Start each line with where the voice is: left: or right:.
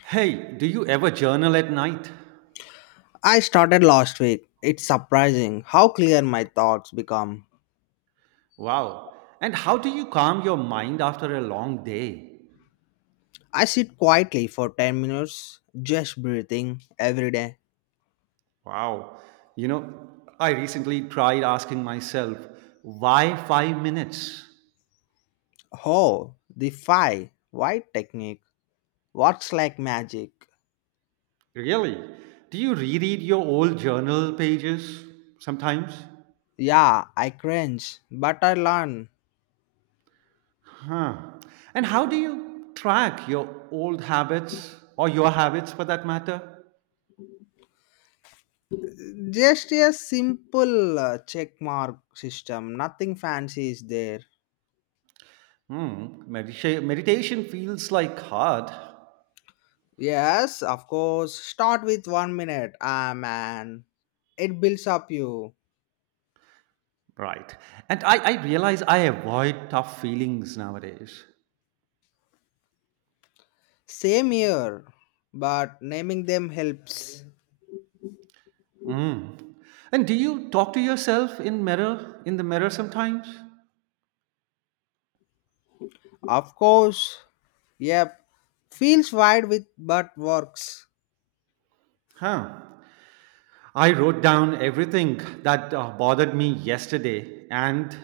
right: Hey, do you ever journal at night?
left: I started last week. It's surprising how clear my thoughts become.
right: Wow. And how do you calm your mind after a long day?
left: I sit quietly for 10 minutes, just breathing every day.
right: Wow. You know, I recently tried asking myself, why 5 minutes?
left: Oh, the five white technique. What's like magic?
right: Really? Do you reread your old journal pages sometimes?
left: Yeah, I cringe, but I learn.
right: Huh. And how do you track your old habits or your habits for that matter?
left: Just a simple check mark system, nothing fancy is there.
right: Hmm. Meditation feels like hard.
left: Yes, of course, start with 1 minute. Ah, man, it builds up you.
right: Right. And I realize I avoid tough feelings nowadays.
left: Same here, but naming them helps.
right: Mm. And do you talk to yourself in the mirror sometimes?
left: Of course, yep. Feels wide with but works.
right: Huh. I wrote down everything that bothered me yesterday and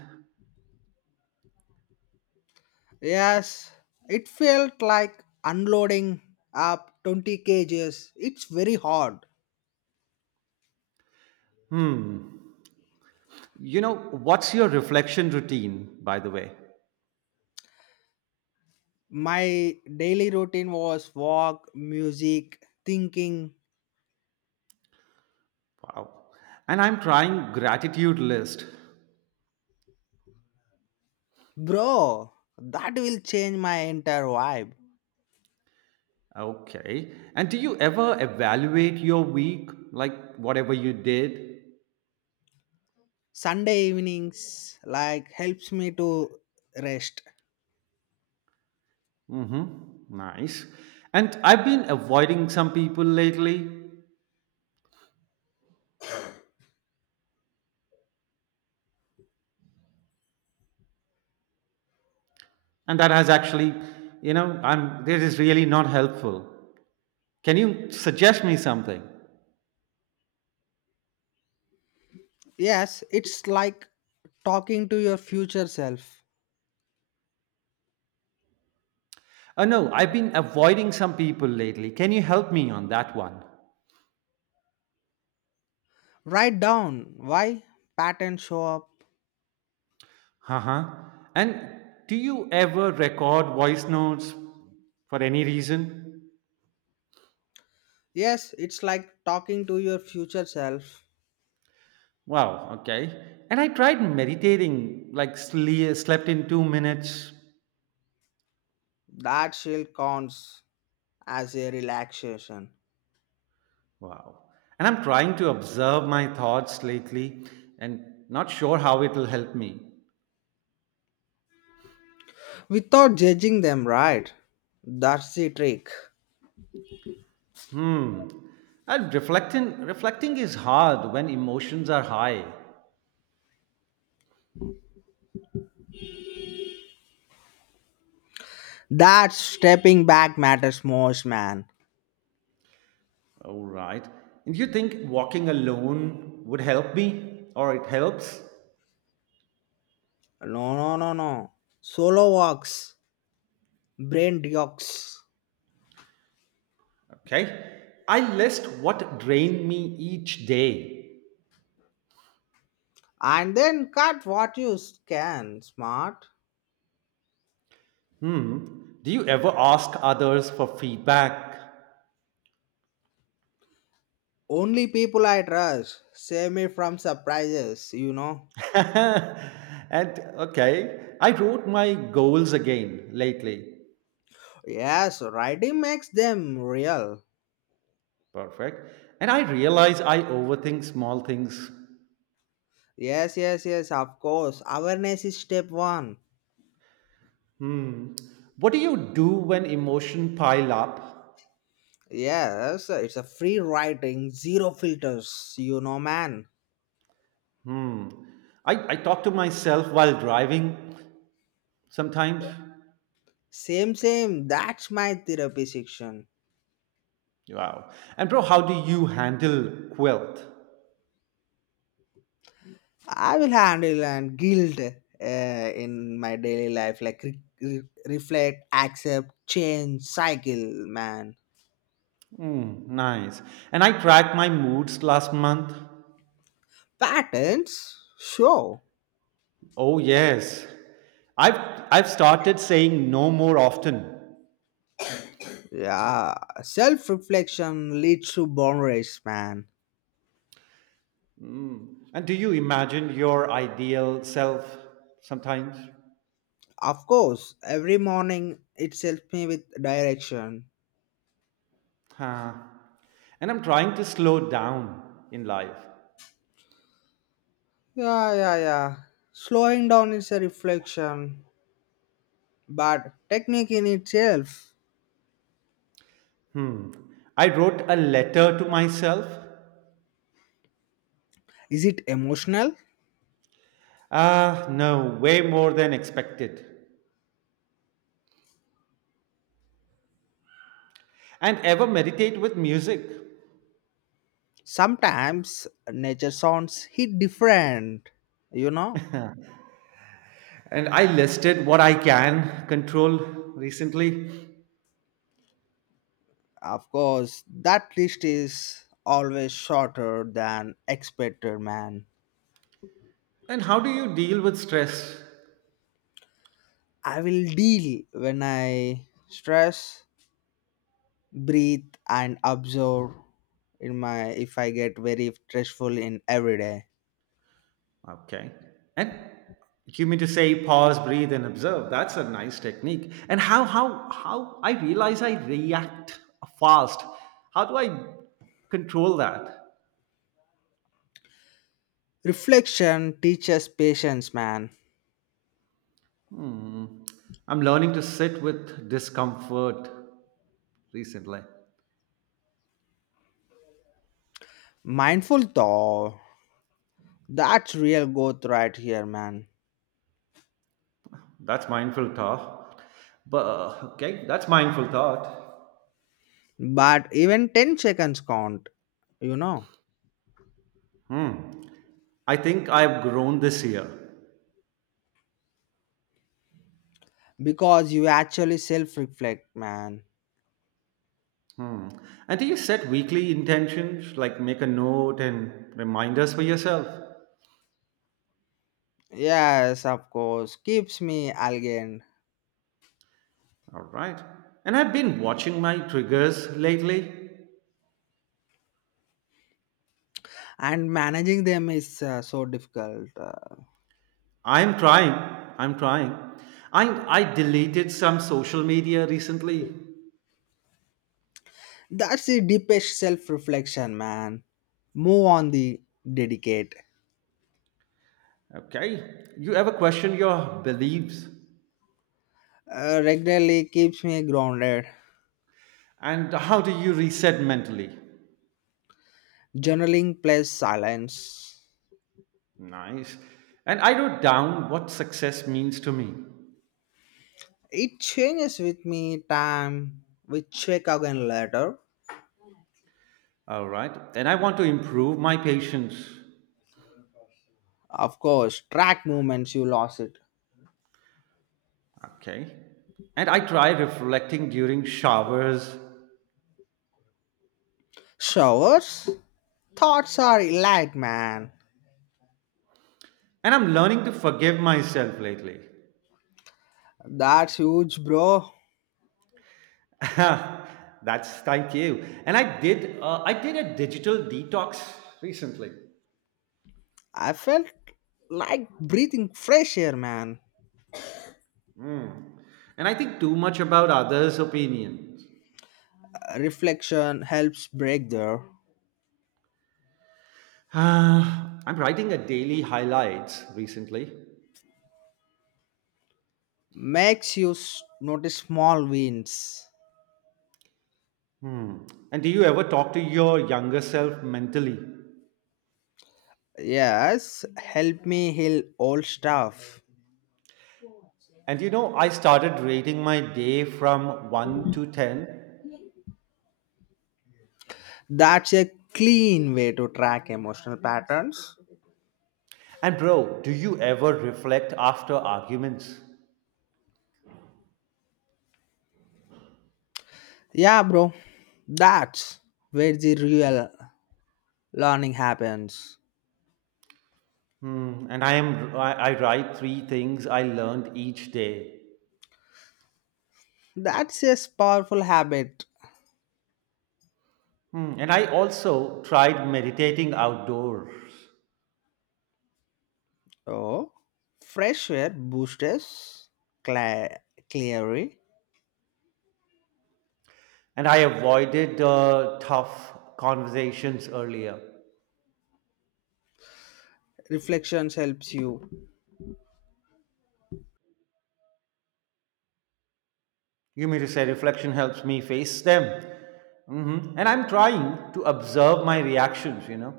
left: Yes, it felt like unloading up 20 kgs. It's very hard.
right: hmm what's your reflection routine by the way?
left: My daily routine was walk, music, thinking.
right: Wow. And I'm trying gratitude list.
left: Bro, that will change my entire vibe.
right: Okay. And do you ever evaluate your week like whatever you did?
left: Sunday evenings like helps me to rest.
right: Mm-hmm. Nice. And I've been avoiding some people lately, and that has actually, I'm this is really not helpful. Can you suggest me something?
left: Yes, it's like talking to your future self.
right: Oh no, I've been avoiding some people lately. Can you help me on that one?
left: Write down why patterns show up.
right: Uh-huh. And do you ever record voice notes for any reason?
left: Yes, it's like talking to your future self.
right: Wow, okay. And I tried meditating, like slept in 2 minutes.
left: That still counts as a relaxation
right: Wow. And I'm trying to observe my thoughts lately and not sure how it'll help me.
left: without judging them, right? That's the trick.
right: Hmm. And reflecting is hard when emotions are high.
left: That stepping back matters most, man.
right: All right. And you think walking alone would help me or it helps?
left: No, no, no, no. Solo walks, brain dukes,
right: Okay. I list what drained me each day.
left: and then cut what you can. Smart.
right: Hmm. Do you ever ask others for feedback?
left: Only people I trust save me from surprises, you know.
right: and okay, I wrote my goals again lately.
left: Yes, writing makes them real.
right: Perfect. And I realize I overthink small things.
left: Yes, yes, yes, of course. Awareness is step one.
right: Hmm. What do you do when emotion pile up?
left: Yes, it's a free writing, zero filters, you know, man.
right: Hmm. I talk to myself while driving sometimes.
left: Same, same. That's my therapy section.
right: Wow. And bro, how do you handle quilt?
left: I will handle and guilt in my daily life, like reflect, accept, change, cycle, man.
right: Hmm. Nice. And I tracked my moods last month.
left: Patterns, sure.
right: Oh yes. I've I've started saying no more often.
left: Yeah, self reflection leads to boundaries, man.
right: Mm. And do you imagine your ideal self sometimes?
left: Of course, every morning it helps me with direction.
right: Huh. And I'm trying to slow down in life.
left: Yeah, yeah, yeah. Slowing down is a reflection, but technique in itself.
right: Hmm. I wrote a letter to myself.
left: Is it emotional?
right: Ah, no, way more than expected. And ever meditate with music.
left: Sometimes nature sounds hit different, you know?
right: And I listed what I can control recently.
left: Of course, that list is always shorter than expected, man.
right: And how do you deal with stress?
left: I will deal when I stress breathe and absorb in my if I get very stressful in every day.
right: Okay. And you mean to say pause, breathe, and observe? That's a nice technique. And how I realize I react fast. How do I control that?
left: Reflection teaches patience, man.
right: Hmm. I'm learning to sit with discomfort recently.
left: Mindful thought, that's real growth right here, man.
right: That's mindful thought. But okay, that's mindful thought.
left: But even 10 seconds count, you know,
right: Hmm. I think I've grown this year.
left: because you actually self reflect, man.
right: Hmm. And do you set weekly intentions, like make a note and reminders for yourself?
left: Yes, of course, keeps me again.
right: All right. And I've been watching my triggers lately.
left: And managing them is so difficult
right: I'm trying. I'm trying. I I deleted some social media recently.
left: That's the deepest self reflection, man. Move on the dedicate.
right: Okay. You ever question your beliefs?
left: Regularly keeps me grounded.
right: And how do you reset mentally?
left: Journaling plus silence.
right: Nice. And I wrote down what success means to me.
left: It changes with me time. We check again later.
right: All right. And I want to improve my patience.
left: Of course, track movements, you lost it.
right: Okay. And I try reflecting during showers.
left: Showers? Thoughts are light, man.
right: And I'm learning to forgive myself lately.
left: That's huge, bro.
right: That's thank you. And I did a digital detox recently.
left: I felt like breathing fresh air, man.
right: And I think too much about others' opinions.
left: Reflection helps break there.
right: I'm writing a daily highlights recently.
left: Makes you notice small wins.
right: Hmm. And do you ever talk to your younger self mentally?
left: Yes, help me heal old stuff.
right: And I started rating my day from 1 to 10.
left: That's a clean way to track emotional patterns.
right: And bro, do you ever reflect after arguments?
left: Yeah, bro, that's where the real learning happens.
right: Hmm. And I write three things I learned each day.
left: That's a powerful habit.
right: Hmm. And I also tried meditating outdoors.
left: Oh, fresh air boosters, cla- clearly.
right: And I avoided tough conversations earlier.
left: Reflections helps you.
right: You mean to say reflection helps me face them? Hmm. And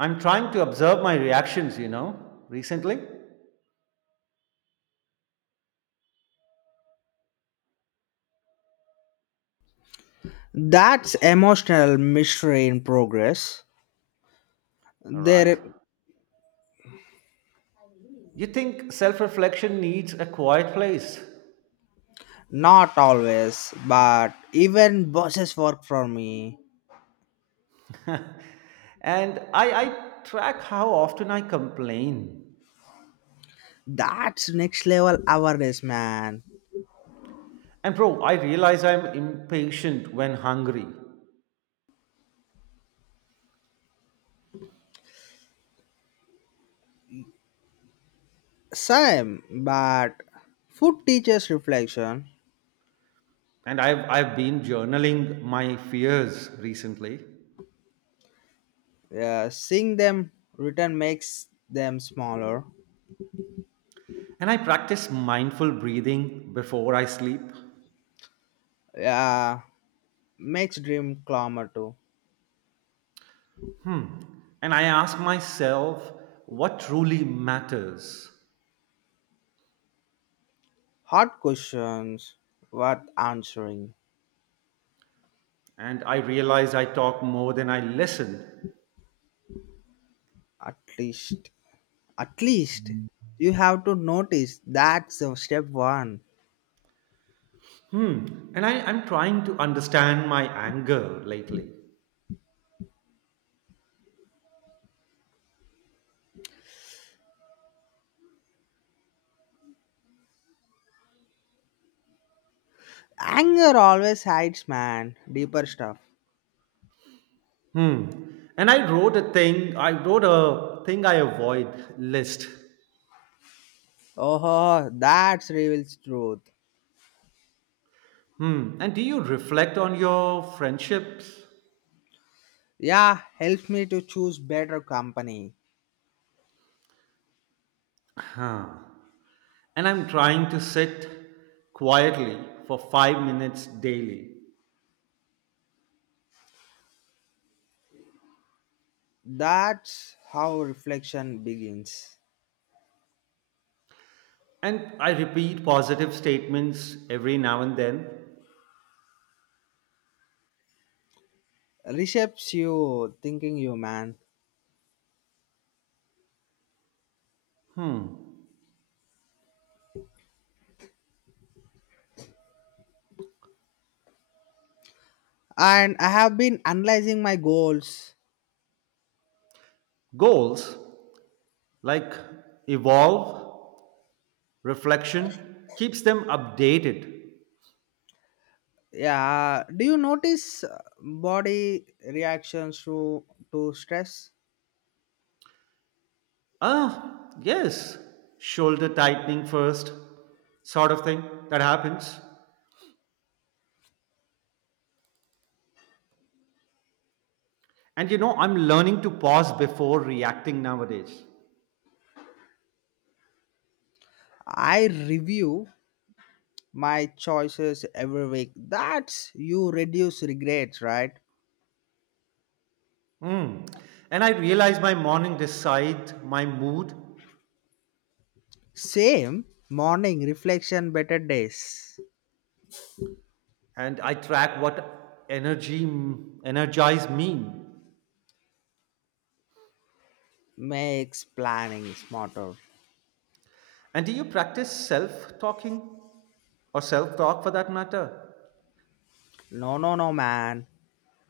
right: I'm trying to observe my reactions, recently.
left: That's emotional mystery in progress.
right: All
left: There.
right: right. You think self reflection needs a quiet place?
left: Not always, but even bosses work for me.
right: And I track how often I complain.
left: That's next level awareness, man.
right: And bro, I realize I'm impatient when hungry.
left: Same, but food teaches reflection.
right: And I've been journaling my fears recently.
left: Yeah, seeing them return makes them smaller.
right: And I practice mindful breathing before I sleep.
left: Yeah, makes dream calmer too.
right: Hmm. And I ask myself what truly matters.
left: Hard questions worth answering.
right: And I realize I talk more than I listen.
left: At least, at least you have to notice that's the step one.
right: Hmm. And I'm trying to understand my anger lately.
left: Anger always hides, man. Deeper stuff.
right: Hmm. And I wrote a thing I avoid list.
left: Oh, that reveals truth.
right: Hmm. And do you reflect on your friendships?
left: Yeah, helps me to choose better company.
right: Huh. And I'm trying to sit quietly for 5 minutes daily.
left: That's how reflection begins.
right: And I repeat positive statements every now and then.
left: Reshapes you, thinking you, man.
right: Hmm.
left: And I have been analyzing my goals.
right: Goals like evolve, reflection, keeps them updated.
left: Yeah, do you notice body reactions to stress?
right: Ah, yes. Shoulder tightening first, sort of thing that happens. And I'm learning to pause before reacting nowadays.
left: I review my choices every week. That's you reduce regrets, right?
right: Hmm. And I realize my morning decide my mood
left: Same morning reflection, better days.
right: and I track what energy energize me.
left: Makes planning smarter.
right: And do you practice self talking or self talk for that matter?
left: No, no, no, man.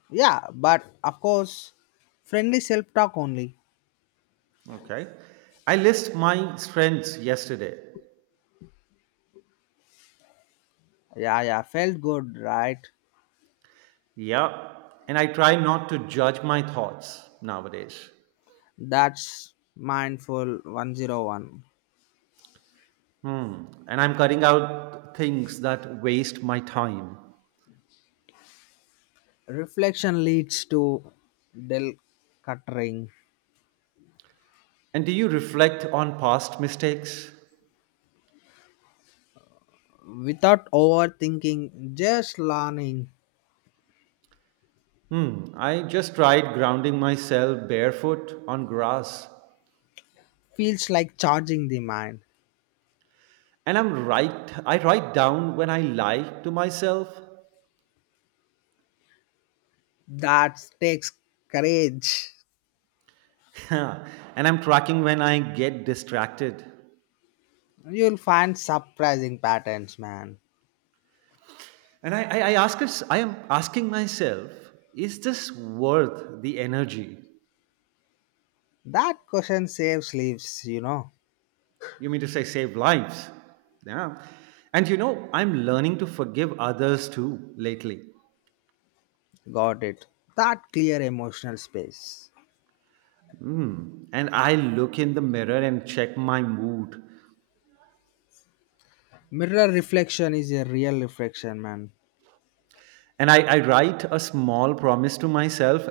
left: Yeah, but of course, friendly self talk only.
right: Okay. I list my strengths yesterday.
left: Yeah, yeah, felt good, right?
right: Yeah. And I try not to judge my thoughts nowadays.
left: That's mindful 101.
right: Hmm. And I'm cutting out things that waste my time.
left: Reflection leads to del cuttering.
right: And do you reflect on past mistakes?
left: Without overthinking, just learning
right: Hmm. I just tried grounding myself barefoot on grass.
left: feels like charging the mind.
right: And I write down when I lie to myself.
left: That takes courage.
right: and I'm tracking when I get distracted.
left: You'll find surprising patterns, man.
right: And I am asking myself, is this worth the energy?
left: That question saves lives, you know.
right: You mean to say save lives? Yeah. And I'm learning to forgive others too lately.
left: Got it. That clear emotional space.
right: Hmm. And I look in the mirror and check my mood.
left: Mirror reflection is a real reflection, man.
right: And I write a small promise to myself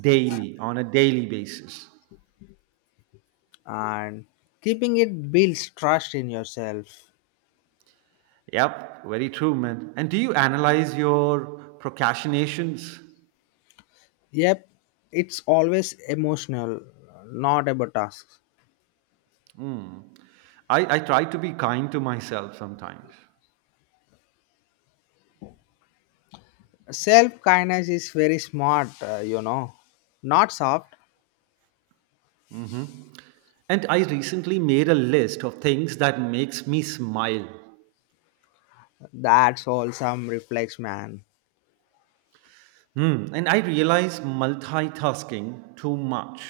right: daily, on a daily basis.
left: And keeping it builds trust in yourself.
right: Yep, very true, man. And do you analyze your procrastinations?
left: Yep, it's always emotional, not about tasks.
right: Mm. I try to be kind to myself sometimes.
left: Self kindness is very smart, you know. Not soft.
right: And I recently made a list of things that makes me smile.
left: That's all some reflex, man.
right: Hmm. And I realize multitasking too much.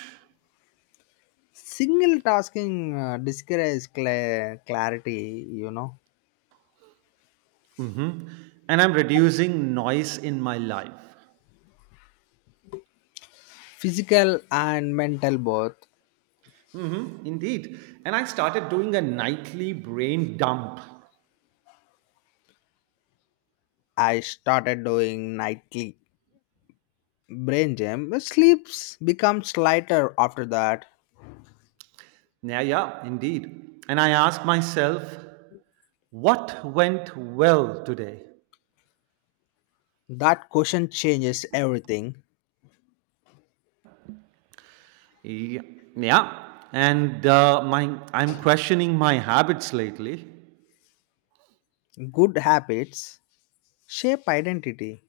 left: Single tasking discourages clarity, you know.
right: Hmm. And I'm reducing noise in my life.
left: Physical and mental both.
right: Hmm. Indeed. And I started doing a nightly brain dump.
left: I started doing nightly brain gym. Sleeps becomes lighter after that.
right: Yeah, yeah, indeed. And I ask myself, what went well today?
left: That question changes everything.
right: Yeah, yeah. And my I'm questioning my habits lately.
left: Good habits shape identity.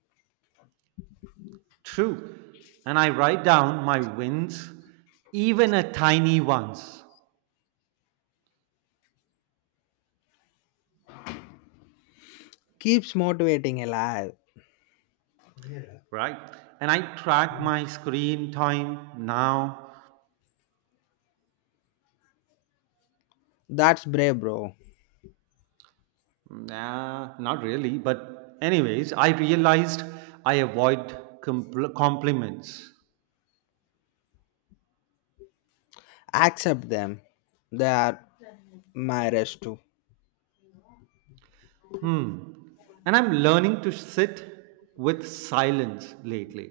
right: True, and I write down my wins, even a tiny ones,
left: Keeps motivating alive.
right: right? And I track my screen time now.
left: That's brave, bro.
right: Nah, not really, but anyways, I realized I avoid compliments.
left: Accept them. They are my rest too.
right: Hmm, and I'm learning to sit with silence lately.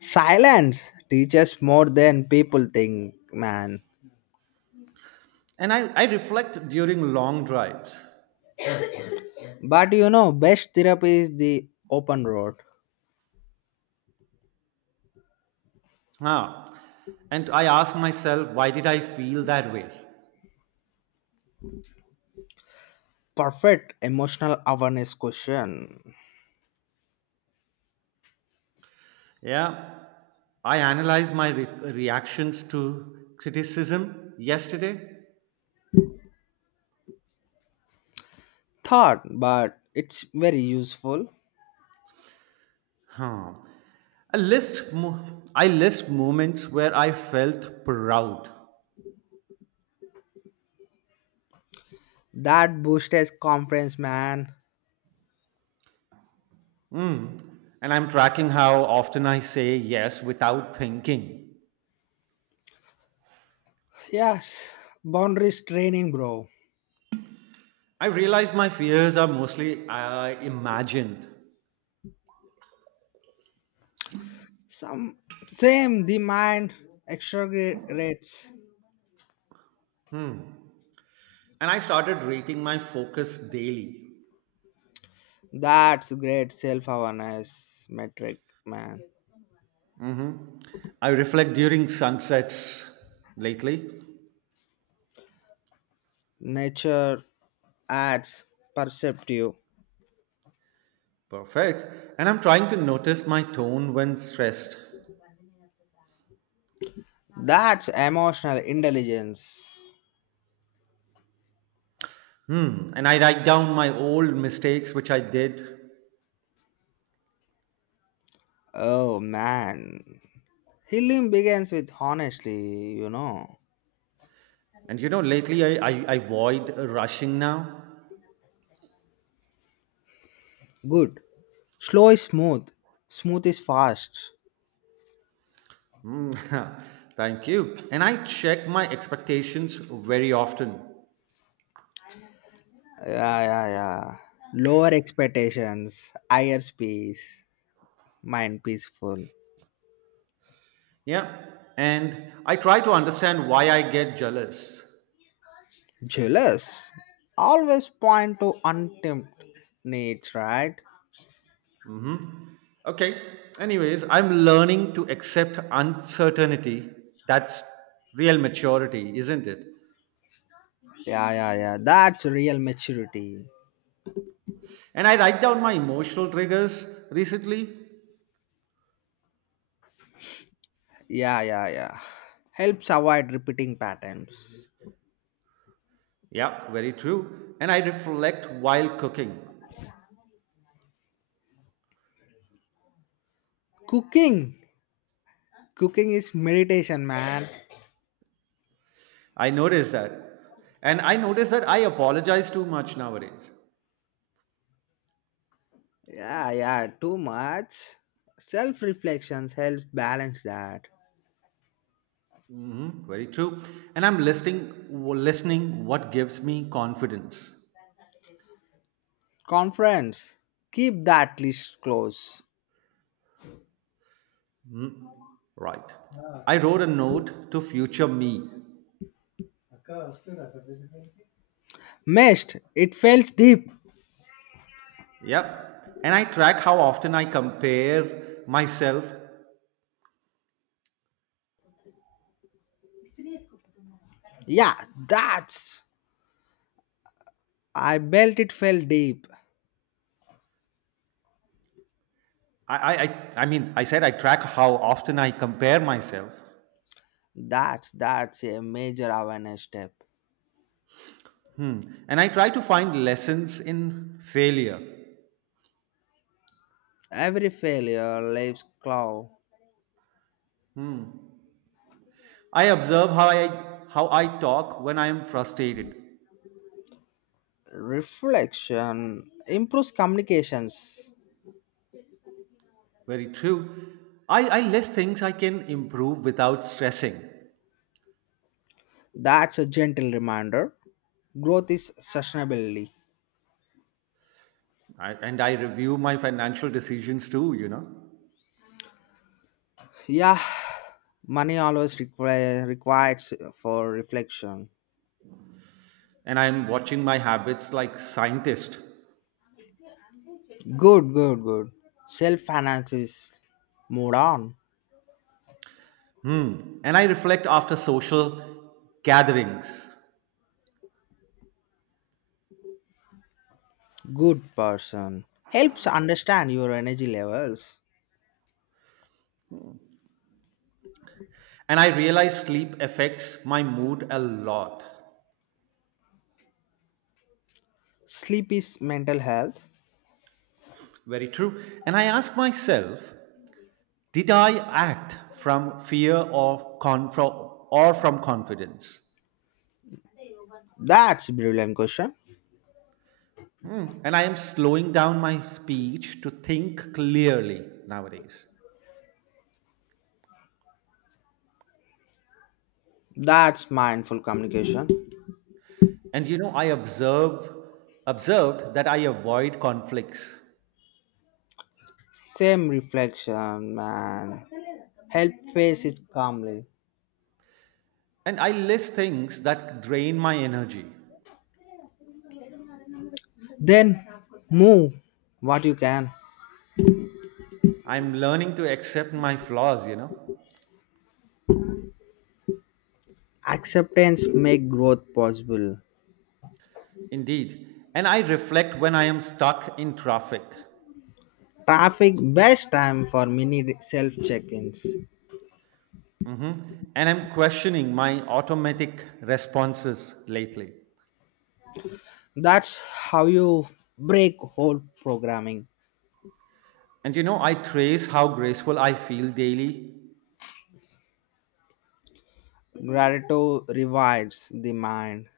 left: Silence teaches more than people think, man.
right: And I reflect during long drives.
left: But you know, best therapy is the open road.
right: Huh. And I ask myself, why did I feel that way?
left: Perfect emotional awareness question.
right: Yeah. I analyze my reactions to criticism yesterday.
left: Thought, but it's very useful.
right: Huh. I list moments where I felt proud.
left: That boost is conference, man.
right: And I'm tracking how often I say yes without thinking.
left: Yes, boundaries training, bro.
right: I realize my fears are mostly imagined.
left: Some Same, the mind exaggerates.
right: And I started rating my focus daily.
left: That's great self-awareness metric, man.
right: I reflect during sunsets lately.
left: Nature adds perceptive.
right: Perfect. And I'm trying to notice my tone when stressed.
left: That's emotional intelligence.
right: Hmm. And I write down my old mistakes which I did.
left: Oh man. Healing begins with honestly, you know.
right: And lately I avoid rushing now.
left: Good. Slow is smooth. Smooth is fast.
right: Hmm. Thank you. And I check my expectations very often.
left: Yeah, yeah, yeah. Lower expectations, higher space, mind peaceful.
right: Yeah. And I try to understand why I get jealous.
left: Jealous. Always point to untamed needs, right?
right: Mhm. Okay. Anyways, I'm learning to accept uncertainty. That's real maturity, isn't it?
left: Yeah, yeah, yeah. That's real maturity.
right: And I write down my emotional triggers recently.
left: Yeah, yeah, yeah. Helps avoid repeating patterns.
right: Yeah, very true. And I reflect while cooking.
left: Cooking. Cooking is meditation, man.
right: I notice that. And I notice that I apologize too much nowadays.
left: Yeah, yeah, too much. Self reflections help balance that.
right: Hmm, very true. And listening what gives me confidence.
left: Conference. Keep that list close.
right: Mhm. Right. I wrote a note to future me.
left: Missed. It felt deep.
right: Yep. And I track how often I compare myself.
left: Yeah, that's. I felt it fell deep.
right: I, I, I, I mean, I said I track how often I compare myself.
left: That's a major awareness step.
right: Hmm. And I try to find lessons in failure.
left: Every failure leaves claw.
right: I observe how I talk when I am frustrated.
left: Reflection improves communications.
right: Very true. I list things I can improve without stressing.
left: That's a gentle reminder. Growth is sustainability.
right: And I review my financial decisions too.
left: Yeah, money always requires for reflection.
right: And I'm watching my habits like scientist.
left: Good, good, good. Self finance is moved on.
right: Hmm. And I reflect after social gatherings.
left: Good person. Helps understand your energy levels.
right: And I realize sleep affects my mood a lot.
left: Sleep is mental health.
right: Very true. And I ask myself, did I act from fear or from confidence?
left: That's brilliant question.
right: Hmm. And I am slowing down my speech to think clearly nowadays.
left: That's mindful communication.
right: And I observe observed that I avoid conflicts
left: Same reflection, man. Help face it calmly.
right: and I list things that drain my energy.
left: Then move what you can.
right: I'm learning to accept my flaws.
left: Acceptance make growth possible.
right: Indeed. And I reflect when I am stuck in traffic.
left: Traffic best time for mini self check-ins.
right: Mhm. And I'm questioning my automatic responses lately.
left: That's how you break whole programming.
right: And I trace how graceful I feel daily,
left: Gratitude revives the mind.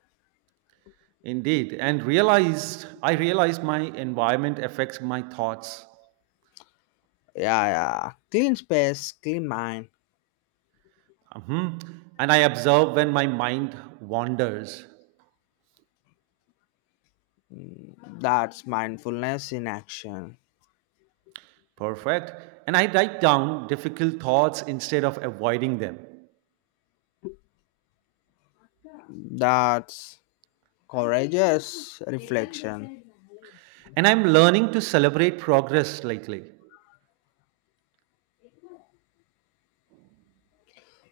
right: indeed, and realized I realize my environment affects my thoughts.
left: Yeah, yeah. Clean space, clean mind.
right: Mhm. And I observe when my mind wanders.
left: That's mindfulness in action.
right: Perfect. And I write down difficult thoughts instead of avoiding them.
left: That's courageous reflection.
right: And I'm learning to celebrate progress lately.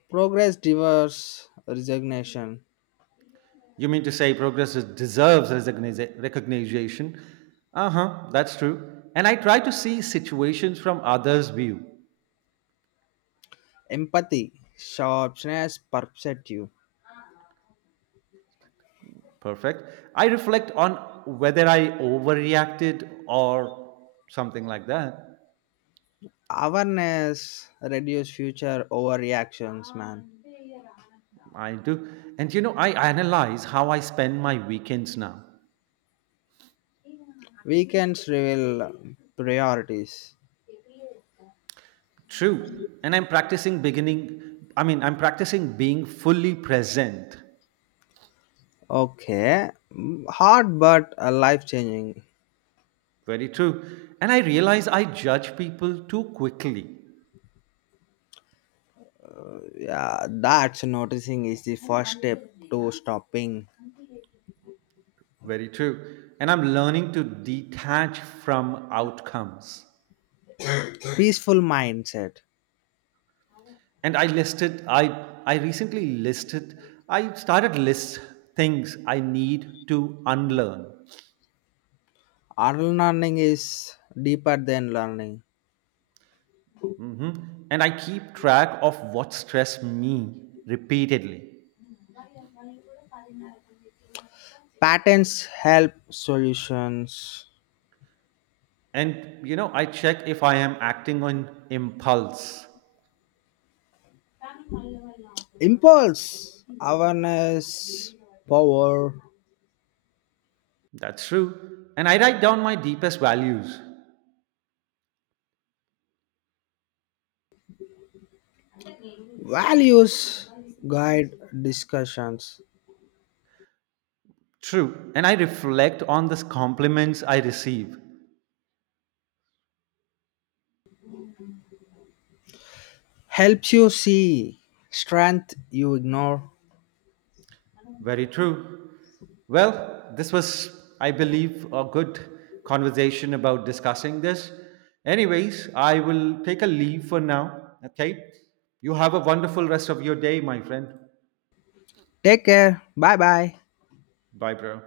left: Progress diverse resignation.
right: You mean to say deserves recognition? Uh huh, that's true. And I try to see situations from others' view.
left: Empathy, sharpness, perceptive.
right: Perfect. I reflect on whether I overreacted or something like that.
left: Awareness reduce future overreactions, man.
right: I do. And I analyze how I spend my weekends now.
left: Weekends reveal priorities.
right: True. And I mean, I'm practicing being fully present.
left: Okay, hard but life changing.
right: Very true. And I realize I judge people too quickly.
left: Yeah, that's noticing is the first step to stopping.
right: Very true. And I'm learning to detach from outcomes.
left: Peaceful mindset.
right: And i recently listed I started list things I need to unlearn.
left: Unlearning is deeper than learning.
right: Mhm. And I keep track of what stressed me repeatedly.
left: Patterns help solutions.
right: And I check if I am acting on impulse.
left: Impulse, awareness, power,
right: That's true. And I write down my deepest values.
left: values guide discussions.
right: True. And I reflect on the compliments I receive.
left: Helps you see strength you ignore.
right: Very true. Well, this was, I believe, a good conversation about discussing this. Anyways, I will take a leave for now. Okay. You have a wonderful rest of your day, my friend.
left: Take care. Bye bye.
right: Bye, bro.